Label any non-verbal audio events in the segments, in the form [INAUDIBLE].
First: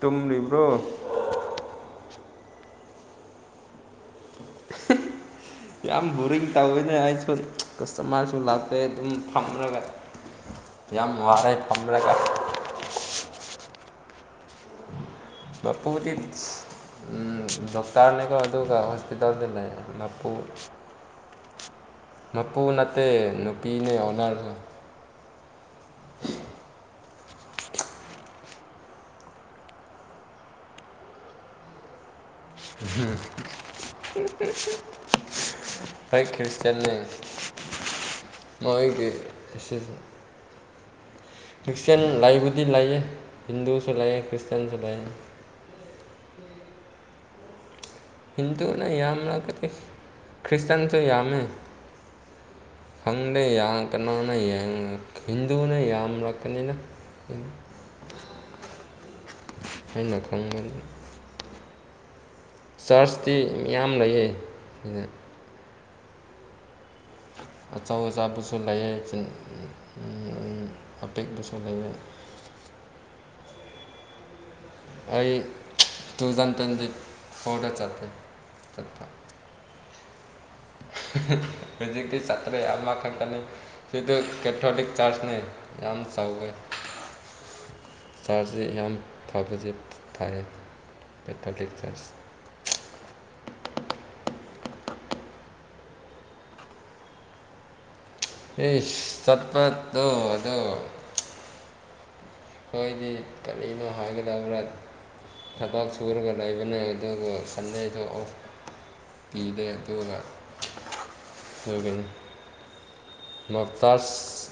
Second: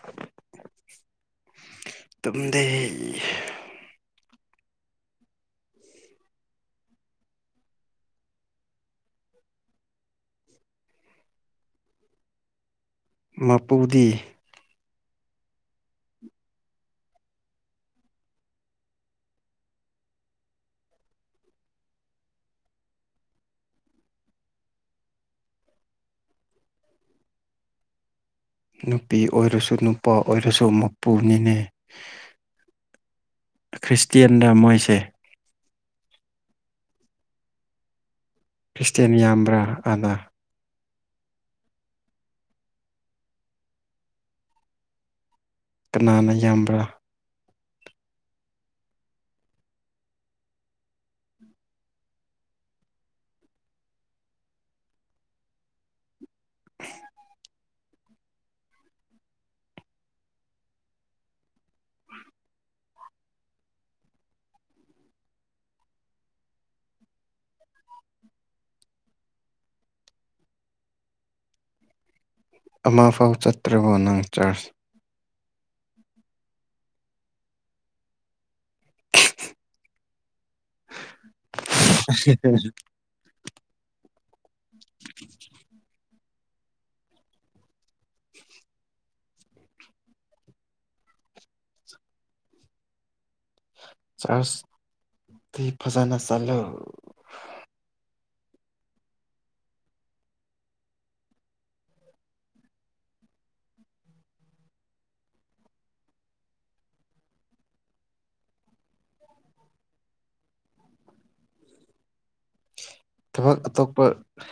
ꯇꯨꯝꯕ꯭ꯔꯣ ꯇꯝꯗ ꯌꯥꯝ ꯕꯣꯔꯤꯡ ꯇꯧꯋꯤꯅꯦ ꯑꯩꯁꯨ ꯀꯁꯇꯃꯥꯔꯁꯨ ꯂꯥꯛꯇꯦ ꯑꯗꯨꯝ ꯐꯝꯔꯒ ꯌꯥꯝ ꯋꯥꯔꯦ ꯐꯝꯔꯒ ꯃꯄꯨꯗꯤ ꯄꯨꯕꯨꯗꯤ ꯎ ꯗꯣꯛꯇꯔꯅꯦ ꯀ ꯑꯗꯨꯒ ꯍꯣꯁꯄꯤꯇꯥꯜꯗ ꯂꯩꯄꯨ [INAUDIBLE] ꯃꯄꯨ ꯅꯠꯇꯦ ꯅꯨꯄꯤꯅꯦ ꯑꯣꯟꯅꯔꯁ [INAUDIBLE] ꯅꯨꯄꯤ ꯑꯣꯏꯔꯁꯨ ꯅꯨꯄꯥ ꯑꯣꯏꯔꯁꯨ ꯃꯄꯨꯅꯤꯅꯦ ꯈ꯭ꯔꯤꯁꯇꯦꯟꯗ ꯃꯣꯏꯁꯦ ꯊꯀꯤꯌꯨ ꯆꯟꯅꯩ ꯃꯣꯏꯒꯤ ꯈ꯭ꯔꯤꯁꯇꯦꯟ ꯌꯥꯝꯕ꯭ꯔꯥ ꯑꯥꯗ ꯀ꯭ꯔꯤꯁꯇꯟ ꯂꯏꯕꯗꯤ ꯂꯥꯏꯌꯦ ꯍꯤꯟꯗꯨꯁꯨ ꯂꯥꯏꯌꯦ ꯀ꯭ꯔꯤꯁꯇꯟꯁꯨ ꯂꯑ ꯀꯅꯥꯅ ꯌꯥꯝꯕ꯭ꯔꯥ ꯍꯤꯟꯗꯨꯅ ꯌꯥꯝꯅ ꯀ ꯈ꯭ꯔꯤꯁꯇꯟꯁꯨ ꯌꯥꯝꯃꯦ ꯐꯪꯗꯦ ꯌꯥꯝ ꯀꯅꯥꯅ ꯍꯤꯟꯗꯨꯅ ꯌꯥꯝꯂꯛꯀꯅꯤꯅ ꯍꯩꯅ ꯈꯪ ꯆꯔꯆꯇꯤ ꯌꯥꯝꯌꯥꯝ ꯂꯩꯌꯦ ꯁꯤꯗ ꯑꯆꯧ ꯑꯆꯥꯕꯁꯨ ꯂꯩꯌꯦ ꯑꯄꯤꯛꯄꯥꯁꯨ ꯂꯩꯌꯦ ꯑꯃ ꯐꯥꯎ ꯆꯠꯇ꯭ꯔꯕꯣ ꯅꯪ ꯆꯥꯔꯖ ꯑꯩ ꯇꯨꯖꯟ ꯇꯦꯟꯗꯤ ꯐꯧꯗ ꯆꯠꯇꯦ ꯃꯦꯖꯤꯛꯇꯥ ꯆꯇꯔ꯭ꯦ ꯑꯃ ꯈꯥꯟ ꯀꯩꯅꯣ ꯑꯦꯟꯊꯥꯔꯇꯤꯛ ꯆꯥꯔꯁꯅꯦ ꯌꯥꯝꯅꯥ ꯆꯥꯎꯋꯦ ꯆꯥꯔꯖꯁ ꯌꯥꯝ ꯐꯕꯁꯦ ꯊꯥꯏꯔꯦ ꯄꯠ ꯇꯥꯠꯂꯦ꯫ ꯑꯁ ꯗꯤ ꯐꯖꯅ ꯆꯠꯂꯣ ꯑꯦ ꯆꯠꯄꯗꯣꯗꯣ ꯑꯩꯈꯣꯏꯗꯤ ꯀꯔꯤꯅꯣ ꯍꯥꯏꯒꯗꯕ꯭ꯔꯥ ꯊꯕꯛ ꯁꯨꯔꯒ ꯂꯩꯕꯅꯦ ꯑꯗꯨꯒ ꯁꯟꯗꯦꯗꯣ ꯑꯣꯞ ꯄꯤꯗꯦ ꯑꯗꯨꯅ ꯑꯗꯨꯒꯤꯅꯤ ꯊꯕꯛ ꯑꯇꯣꯞꯄ ꯃꯣꯝꯇꯥꯖ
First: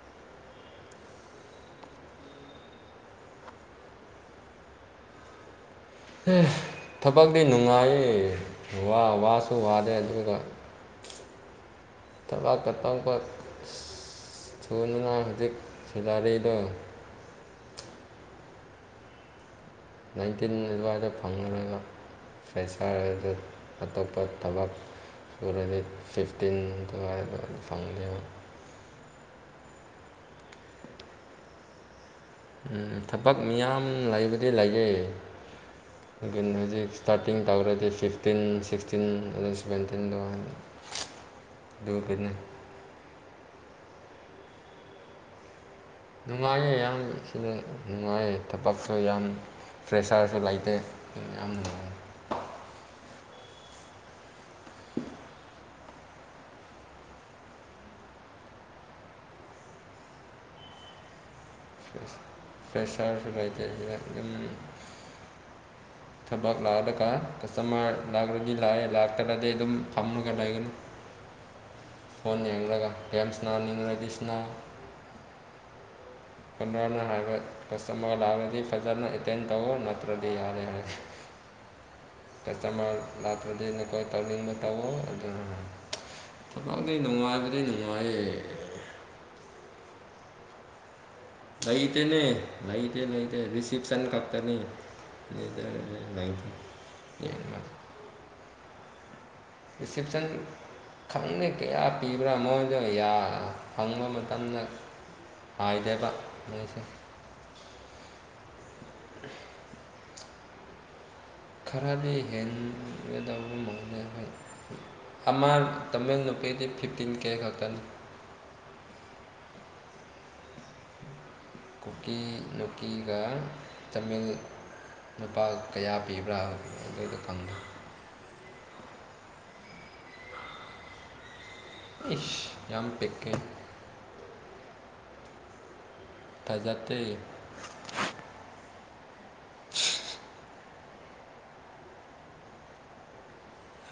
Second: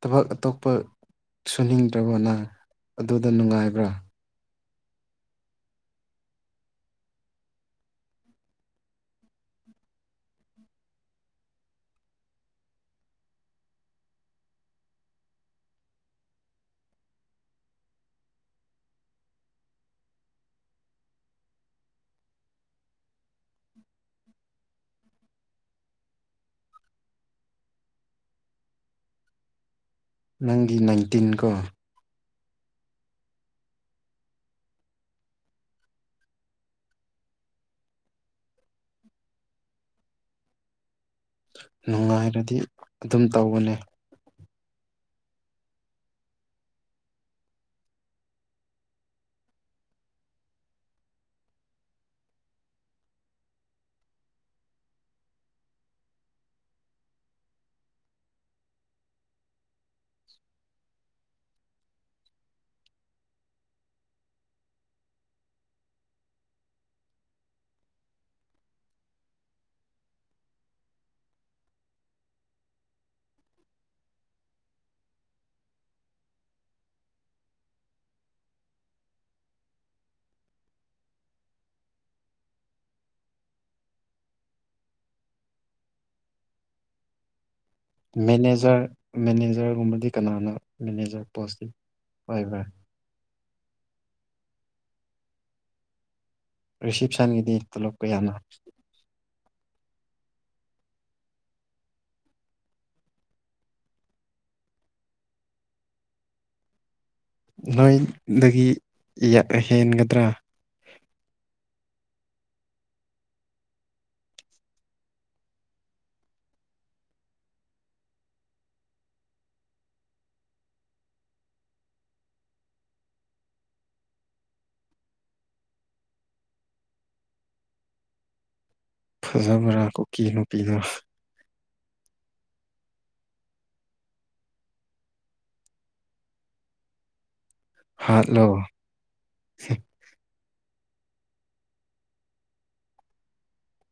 ꯊꯕꯛ ꯑꯇꯣꯞꯄ ꯁꯨꯅꯤꯡꯗ꯭ꯔꯕꯣ ꯅꯪ ꯑꯗꯨꯗ ꯅꯨꯡꯉꯥꯏꯕ꯭ꯔꯥ ꯊꯕꯛꯇꯤ ꯅꯨꯡꯉꯥꯏ ꯋꯥ ꯋꯥꯁꯨ ꯋꯥꯗꯦ ꯑꯗꯨꯒ ꯊꯕꯛ ꯑꯇꯣꯞꯄꯥꯥ ꯊꯨꯗꯨꯅ ꯍꯧꯖꯤꯛ ꯁꯦꯂꯥꯔꯤꯗꯣ ꯅꯥꯏꯟꯇꯤꯟ ꯑꯗꯨꯋꯥꯏꯗ ꯐꯪꯈ꯭ꯔꯒ ꯐꯩꯁꯥꯔꯗ ꯑꯇꯣꯞꯄ ꯊꯕꯛ ꯁꯣꯔꯗꯤ ꯐꯤꯐꯇꯤꯟꯗꯨ ꯐꯪꯂꯤ ꯅꯪꯒꯤ ꯅꯥꯏꯟꯇꯤꯟ ꯀꯣ ꯎꯝ ꯊꯕꯛ ꯃꯤꯌꯥꯝ ꯂꯩꯕꯗꯤ ꯂꯩꯌꯦ ꯑꯗꯨ ꯍꯧꯖꯤꯛ ꯏꯁꯇꯥꯔꯇꯤꯡ ꯇꯧꯔꯗꯤ ꯐꯤꯐꯇꯤꯟ ꯁꯤꯛꯁꯇꯤꯟ ꯑꯗꯨ ꯁꯚꯦꯟꯇꯤꯟꯗꯣ ꯅꯨꯡꯉꯥꯏꯔꯗꯤ ꯑꯗꯨꯝ ꯇꯧꯒꯅꯦ ꯅꯨꯡꯉꯥꯏꯌꯦ ꯌꯥꯝ ꯁꯤꯗ ꯅꯨꯡꯉꯥꯏꯌꯦ ꯊꯕꯛꯁꯨ ꯌꯥꯝ ꯐ꯭ꯔꯦꯁꯥꯔꯁꯨ ꯂꯩꯇꯦ ꯌꯥꯝ ꯅꯨꯡꯉꯥꯏ ꯄ꯭ꯔꯦꯁꯥ ꯕꯥꯏꯩ ꯑꯦꯝ ꯊꯕꯛ ꯂꯥꯛꯑꯗꯒ ꯀꯁꯇꯃꯔ ꯂꯥꯛꯂꯗꯤ ꯂꯥꯛꯑꯦ ꯂꯥꯛꯇ꯭ꯔꯗꯤ ꯑꯗꯨꯝ ꯐꯝꯃꯒ ꯂꯩꯒꯅꯤ ꯐꯣꯟꯣꯟ ꯌꯦꯡꯂꯒ ꯇꯥꯏꯝꯁꯅꯅꯤꯅ ꯂꯩꯗꯤꯁꯅ‌ꯦ ꯍꯥꯏ ꯀꯇ ꯂꯔꯗꯤ ꯐꯖꯅ ꯑꯦꯇꯦꯟ ꯇꯧꯋ ꯅꯠꯇ꯭ꯔꯗꯤ ꯌꯥꯔꯦ ꯍꯥꯏꯔꯦ ꯀꯁꯇꯃꯔꯅ ꯀꯣꯏ ꯇꯧ ꯇꯕ ꯑꯗꯨ ꯊꯛ ꯅꯨꯡꯉꯥꯏꯕ ꯃꯦꯅꯦꯖꯔ ꯃꯦꯅꯦꯖꯔꯒꯨꯝꯕꯗꯤ ꯀꯅꯥꯅꯣ ꯃꯦꯅꯦꯖꯔ ꯄꯣꯁꯇꯤ ꯂꯏꯇꯅꯦ ꯄꯥꯏꯕ꯭ꯔꯥ ꯂꯩꯥꯏꯇ ꯂꯩꯇ ꯆꯤꯞꯁ ꯑꯅꯤ ꯀꯄꯇꯥꯅꯤꯥ ꯔꯤꯁꯤꯞꯁꯟꯒꯤꯗꯤ ꯇꯂꯞꯄ ꯌꯥꯅ ꯔꯤꯁꯦꯞꯁꯟ ꯈꯪꯗꯦ ꯀꯌꯥ ꯄꯤꯕ꯭ꯔꯥ ꯃꯣꯏꯗ ꯐꯪꯕ ꯃꯇꯝꯗ ꯍ ꯏꯗꯦꯕꯁ ꯅꯣꯏꯗꯒꯤ ꯍꯦꯟꯒꯗ꯭ꯔꯥ ꯈꯔꯗꯤ ꯍꯦꯟꯒꯗꯕ ꯃꯣꯏ ꯑꯃ ꯇꯃꯦꯡꯂ ꯅꯨꯨꯄꯤ ꯐꯤꯐꯇꯤꯟ ꯀꯦ ꯈꯥꯛꯇꯥꯅꯤ ꯀꯨꯀꯤ ꯅꯨꯨꯀꯤꯒ ꯇꯥꯃꯤꯜ ꯅꯨꯄꯥ ꯀꯌꯥ ꯄꯤꯕ꯭ꯔꯥ ꯑꯗꯨꯗ ꯈꯪꯗꯦ ꯕꯥꯡ ꯀꯨꯀꯤ ꯅꯨꯄꯤꯗ ꯏꯁ ꯌꯥꯝ ꯄꯤꯛꯦ ꯊꯥꯖꯥꯗꯦ ꯍꯥꯂꯣ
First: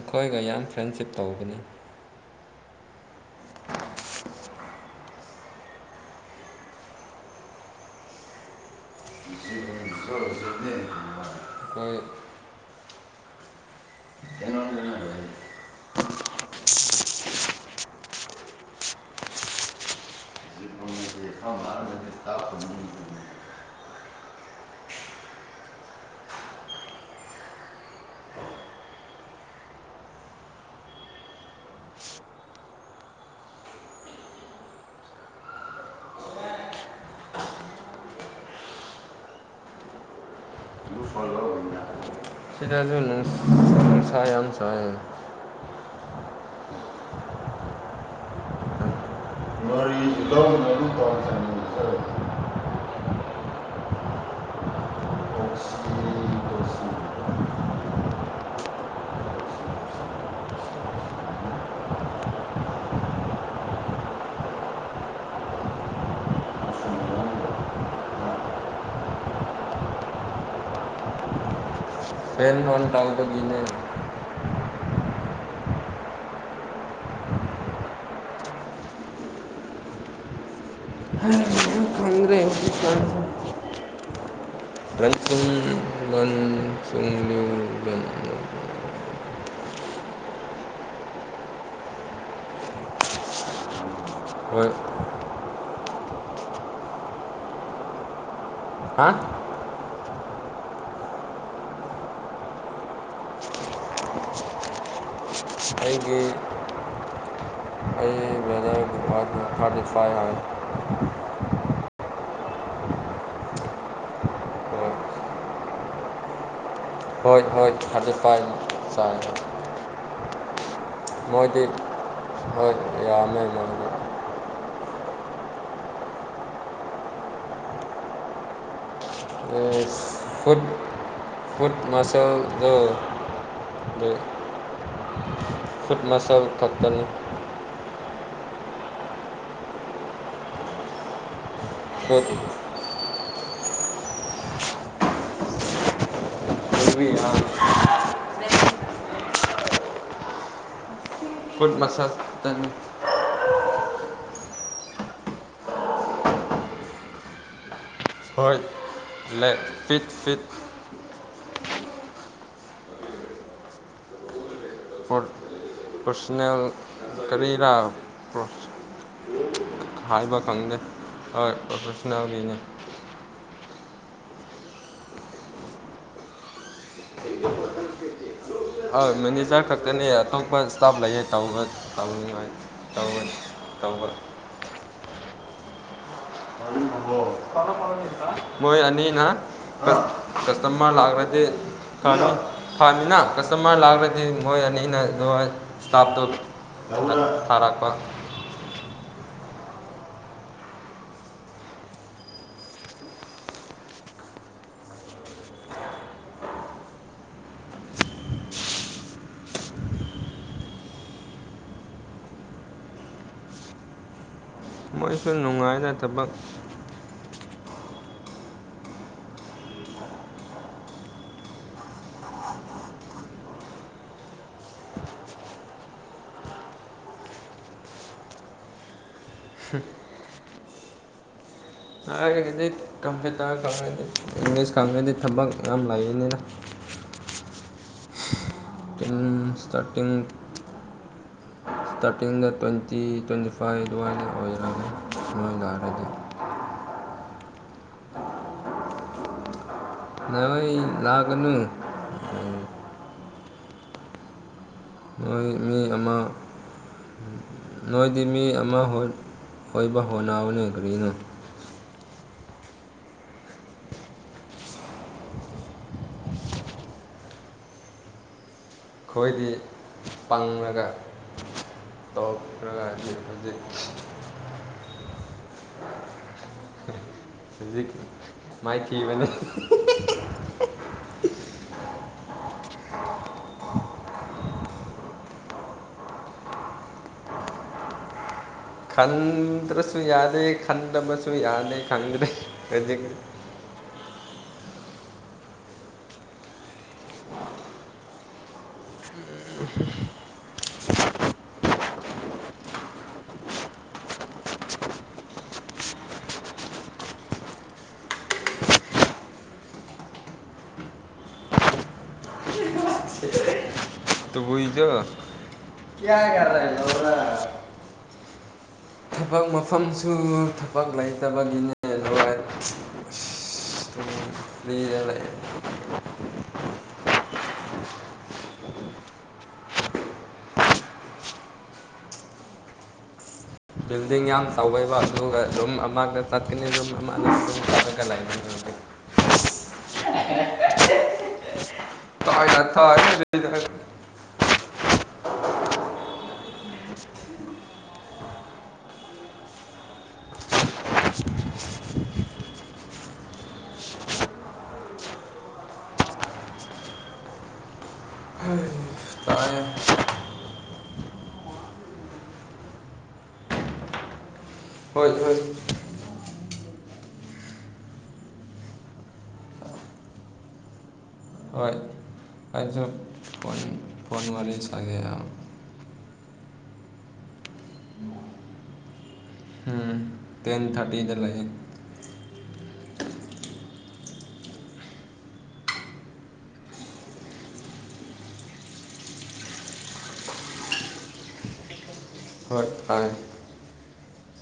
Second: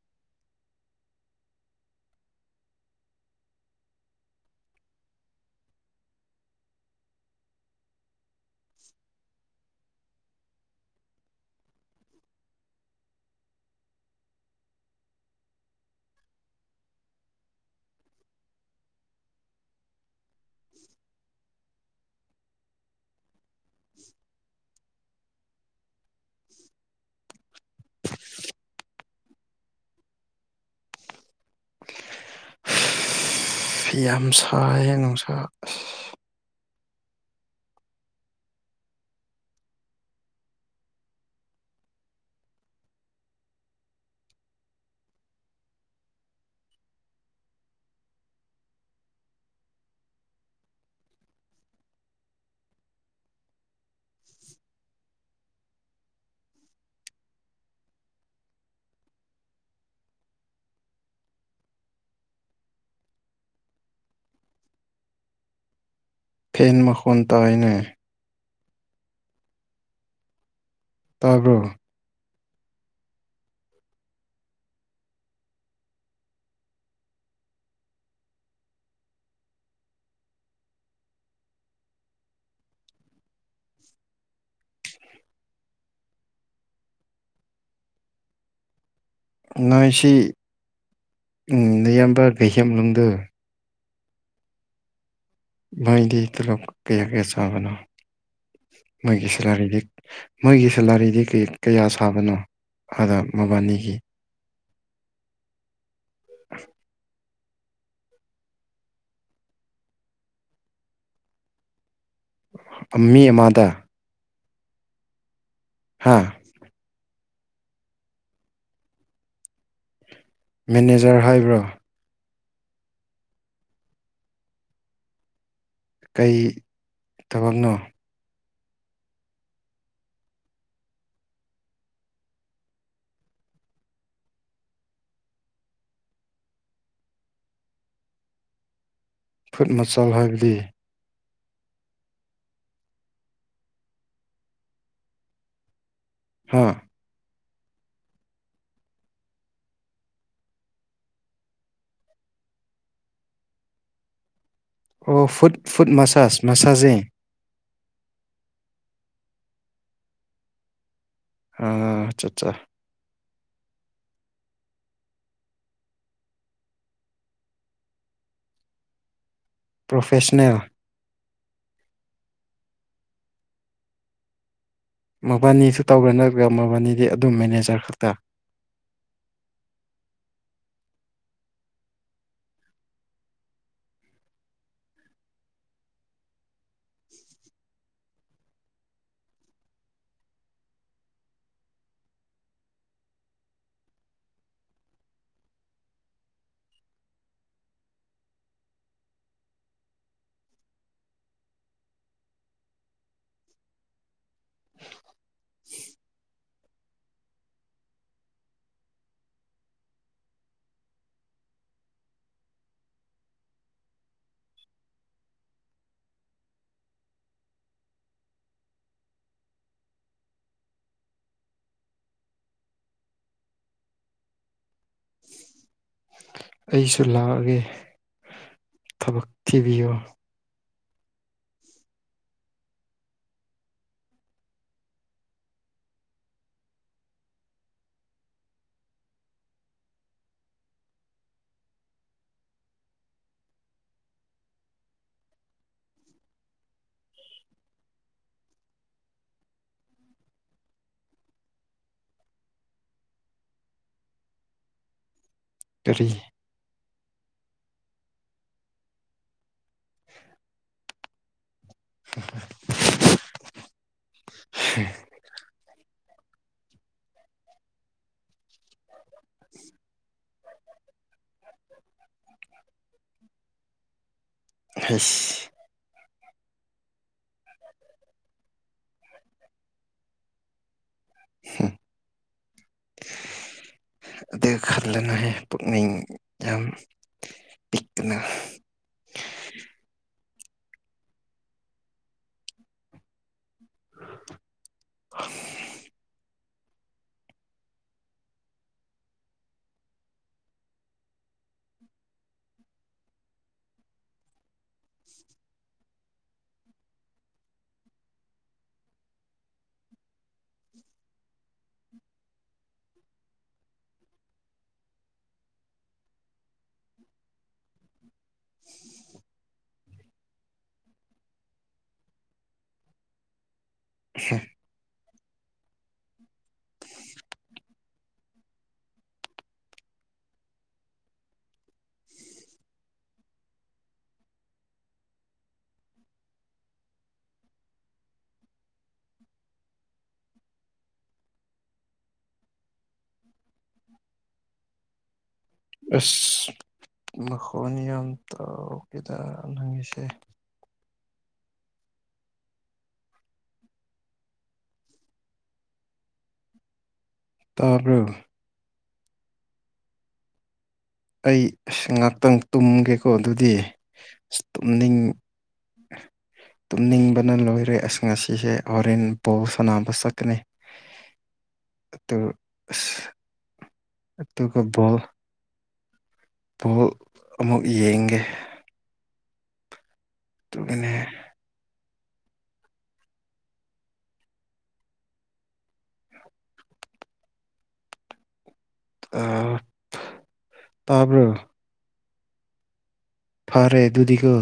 ꯑꯩꯈꯣꯏꯒ ꯌꯥꯝ ꯐ꯭ꯔꯦꯟꯁꯤꯞ ꯇꯧꯕꯅꯤ [UNINTELLIGIBLE] ꯖꯤꯕ ꯁꯅꯤ ꯑꯩꯣꯏ ꯌꯦꯉ [UNINTELLIGIBLE] ꯌꯥꯝ ꯁꯥꯏ ꯍ ꯅꯨꯡꯁꯥ ꯁꯤꯗ ꯁꯝ ꯁꯝ ꯃꯔꯤ ꯏꯗꯣ ꯃꯝ ꯇꯉ ꯈꯁꯤ ꯈꯁꯤ ꯐꯤꯟ ꯃꯈꯟ ꯇꯏꯅꯦ ꯇꯥꯕꯜ ꯐꯦꯟ ꯍꯣꯟ ꯇꯥꯡꯗ ꯅꯦ ꯈ꯭ꯔꯦ ꯔꯟ ꯅꯣꯏꯁꯤ ꯅꯌꯥꯝꯕ ꯕꯍꯦꯝꯂꯨꯝꯗ ꯍꯣꯏ ꯃꯣꯏꯗꯤ ꯇꯂꯣꯞ ꯀꯌꯥ ꯀꯌꯥ ꯆꯥꯕꯅꯣ ꯍꯥ ꯃꯣꯏꯒꯤ ꯁꯦꯂꯔꯤꯗꯤ ꯃꯣꯏꯒꯤ ꯁꯦꯂꯥꯔꯤꯗꯤ ꯀꯌꯥ ꯁꯥꯕꯅꯣ ꯑꯥꯗ ꯃꯕꯥꯅꯤꯒꯤ ꯑꯩꯒꯤ ꯈꯔꯥꯏ ꯍꯥꯏ ꯑꯝꯃꯤ ꯑꯃꯥꯗꯥ ꯍꯣꯏ ꯍꯥꯥ ꯍꯣꯏ [UNINTELLIGIBLE] ꯃꯦꯅꯦꯖꯔ ꯍꯥꯏꯕ꯭ꯔꯥ ꯃꯣꯏꯗꯤ ꯍꯣꯏ ꯌꯥꯃꯦ ꯃꯔꯒ ꯀꯩ ꯊꯕꯛꯅꯣ ꯐꯨꯗ ꯐꯨꯠ ꯃꯥꯁꯦꯜꯗ ꯐꯨꯠ ꯃꯁꯜ ꯊꯛꯛꯇꯅꯤ ꯐꯨꯠ ꯃꯆꯥꯜ ꯍꯥꯏꯕꯗꯤ ꯍ ꯍꯥꯥ ꯐꯨꯠ ꯃꯁꯥ ꯇ ꯑꯣ ꯐꯨꯠ ꯐꯨꯠ ꯃꯁꯥꯁ ꯃꯁꯖꯦ ꯍꯣꯏ ꯂꯦ ꯐ ꯐ ꯑ ꯑꯆꯥꯆꯥ ꯑꯠꯆꯥ ꯄ ꯄꯣꯁꯅꯦꯜ ꯀꯔꯤꯔ ꯄꯣ ꯍꯥꯏꯕ ꯄ꯭ꯔꯣꯐꯦꯁꯅꯦꯜ ꯈꯪꯗꯦ ꯍꯣꯏ ꯄ꯭ꯔꯣꯐꯦꯁꯅꯦꯜꯒꯤꯅꯦ ꯃꯕꯥꯅꯤꯁꯨ ꯇꯧꯕ꯭ꯔꯥ ꯅꯠꯇ꯭ꯔꯒ ꯃꯕꯥꯅꯤꯗꯤ ꯑꯗꯨꯝ ꯃꯦꯅꯦꯖꯔ ꯈꯛꯇ ꯍꯣꯏ ꯃꯦꯅꯦꯖꯔ ꯈꯛꯇꯅꯦ ꯑꯇꯣꯞꯄ ꯏꯁꯇꯥꯐ ꯂꯩꯌꯦ ꯇ ꯇꯧꯅꯤꯡꯉꯥꯏ ꯇꯧꯒꯅꯤ ꯇꯧꯕ ꯃꯣꯏ ꯑꯅꯤꯅ ꯀꯁꯇꯃꯔ ꯂꯥꯛꯈ꯭ꯔꯗꯤ ꯐꯃꯤꯅ ꯀꯁꯇꯃꯔ ꯂꯥꯛꯈ꯭ꯔꯗꯤ ꯃꯣꯏ ꯑꯅꯤ ꯑꯅ ꯏꯁꯇꯥꯞꯇꯨ ꯊꯥꯔꯛꯄ ꯃꯣꯏꯁꯨ ꯅꯨꯡꯉꯥꯏꯅ ꯊꯕꯛ ꯑꯩꯁꯨ ꯂꯥꯛꯑꯒꯦ ꯊꯕꯛ ꯊꯤꯕꯤꯌꯣ ꯍꯥꯏꯔꯒꯗꯤ ꯀꯝꯄ꯭ꯌꯨꯇꯔ ꯈꯪꯉꯗꯤ ꯏꯪꯂꯤꯁ ꯈꯪꯉꯗꯤ ꯊꯕꯛ ꯌꯥꯝ ꯂꯩꯕꯅꯤꯅ ꯁꯇꯥꯔꯇꯤꯡ ꯏꯁꯇꯥꯔꯇꯤꯡꯗ ꯇ꯭ꯋꯦꯟꯇꯤ ꯇ꯭ꯋꯦꯟꯇꯤ ꯐꯥꯏꯚ ꯑꯗꯨꯋꯥꯏꯗ ꯑꯣꯏꯔꯒꯦ ꯅꯣꯏꯗ ꯍꯥꯏꯔꯗꯤ ꯎ ꯅ ꯂꯥꯛꯅꯨ ꯃꯣꯏ ꯃꯤ ꯀꯔꯤ ꯑꯃ ꯅꯣꯏꯗꯤ ꯃꯤ ꯑꯃ ꯑꯣꯏꯕ ꯍꯣꯠꯅꯕꯅꯦ ꯀꯔꯤꯅꯣ [INAUDIBLE] ꯎ ꯑꯣꯏꯗꯤ ꯄꯪꯉꯒ ꯇꯧꯔꯉꯥꯏꯗꯤ ꯍꯧꯖꯤꯛ ꯐꯦꯁ ꯍꯧꯖꯤꯛ ꯃꯥꯏꯊꯤꯕꯅꯦ ꯍꯨꯝ, [INAUDIBLE] ꯑꯗꯨ ꯈꯜꯂꯅꯍꯦ ꯄꯨꯛꯅꯤꯡ ꯌꯥꯝ ꯄꯤꯛꯅ ꯈꯟꯗ꯭ꯔꯁꯨ ꯌꯥꯔ ꯗꯦ ꯈꯟꯗ ꯃꯁꯨ ꯌꯥꯗꯦ ꯈꯟꯗ ꯑ ꯇꯕꯨꯏꯗꯣ ꯀꯌꯥꯒꯔ ꯊꯕꯛ ꯃꯐꯝꯁꯨ ꯊꯕꯛ ꯂꯩꯇꯕꯒꯤꯅꯦ ꯂꯣꯏ ꯍꯨꯝ, ꯐꯔꯤꯗ ꯂꯩ ꯕꯤꯜꯗꯤꯡ ꯌꯥꯝ ꯆꯥꯎꯋꯩꯕ ꯑꯗꯨꯒ ꯔꯨꯝ ꯑꯃꯗ ꯆꯠꯀꯅꯤꯗꯨꯝ ꯑꯃ ꯑꯗꯨ ꯆꯠꯂ ꯂꯩꯅꯤ [UNINTELLIGIBLE] ꯑꯁ ꯃꯈꯣꯟꯅꯤ ꯌꯥꯝ ꯇꯧꯈꯤꯗ ꯅꯪꯉꯤꯁꯦ ꯇꯥꯕ꯭ꯔꯨ ꯇꯥꯏ ꯑꯩ ꯉꯍꯥꯛꯇꯪ ꯇꯨꯝꯒꯦꯀꯣ ꯑꯗꯨꯗꯤ ꯑꯁ ꯇꯨꯝꯅꯤꯡ ꯍꯣꯏ ꯍꯣꯏ [INAUDIBLE] ꯇꯨꯝꯅꯤꯡꯕꯅ ꯂꯣꯏꯔꯦ ꯑꯁ ꯉꯁꯤꯁꯦ ꯍꯣꯔꯦꯟ ꯕꯣꯜ ꯁꯥꯅꯕ ꯆꯠꯀꯅꯤ ꯍꯣꯏ ꯑꯗꯨ ꯑꯩꯖ ꯑꯁ ꯑꯗꯨꯒ ꯐꯔꯦꯁꯒꯦ ꯕꯣꯜ ꯌꯥꯝ ꯕꯣꯜ ꯑꯃꯨꯛ ꯌꯦꯡꯒꯦ ꯎꯝ ꯇꯦꯟ ꯑꯗꯨꯒꯅꯦ ꯊꯥꯔꯇꯤꯗ ꯂꯩꯑꯦ ꯑ ꯇꯥꯕ꯭ꯔ ꯍ ꯑꯔꯦ ꯑꯗꯨꯗꯤꯀ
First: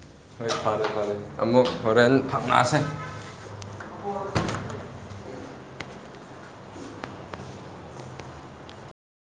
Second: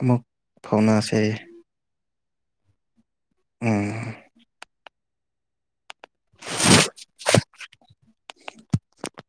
ꯑꯃꯨꯛ ꯍꯣꯏ ꯐꯔꯦ ꯐꯥꯎꯅꯥꯁ ꯐꯔꯦ ꯑꯃꯨꯛ ꯍꯣꯔꯦꯟ ꯐꯪꯅꯥꯁꯦ ꯎꯝ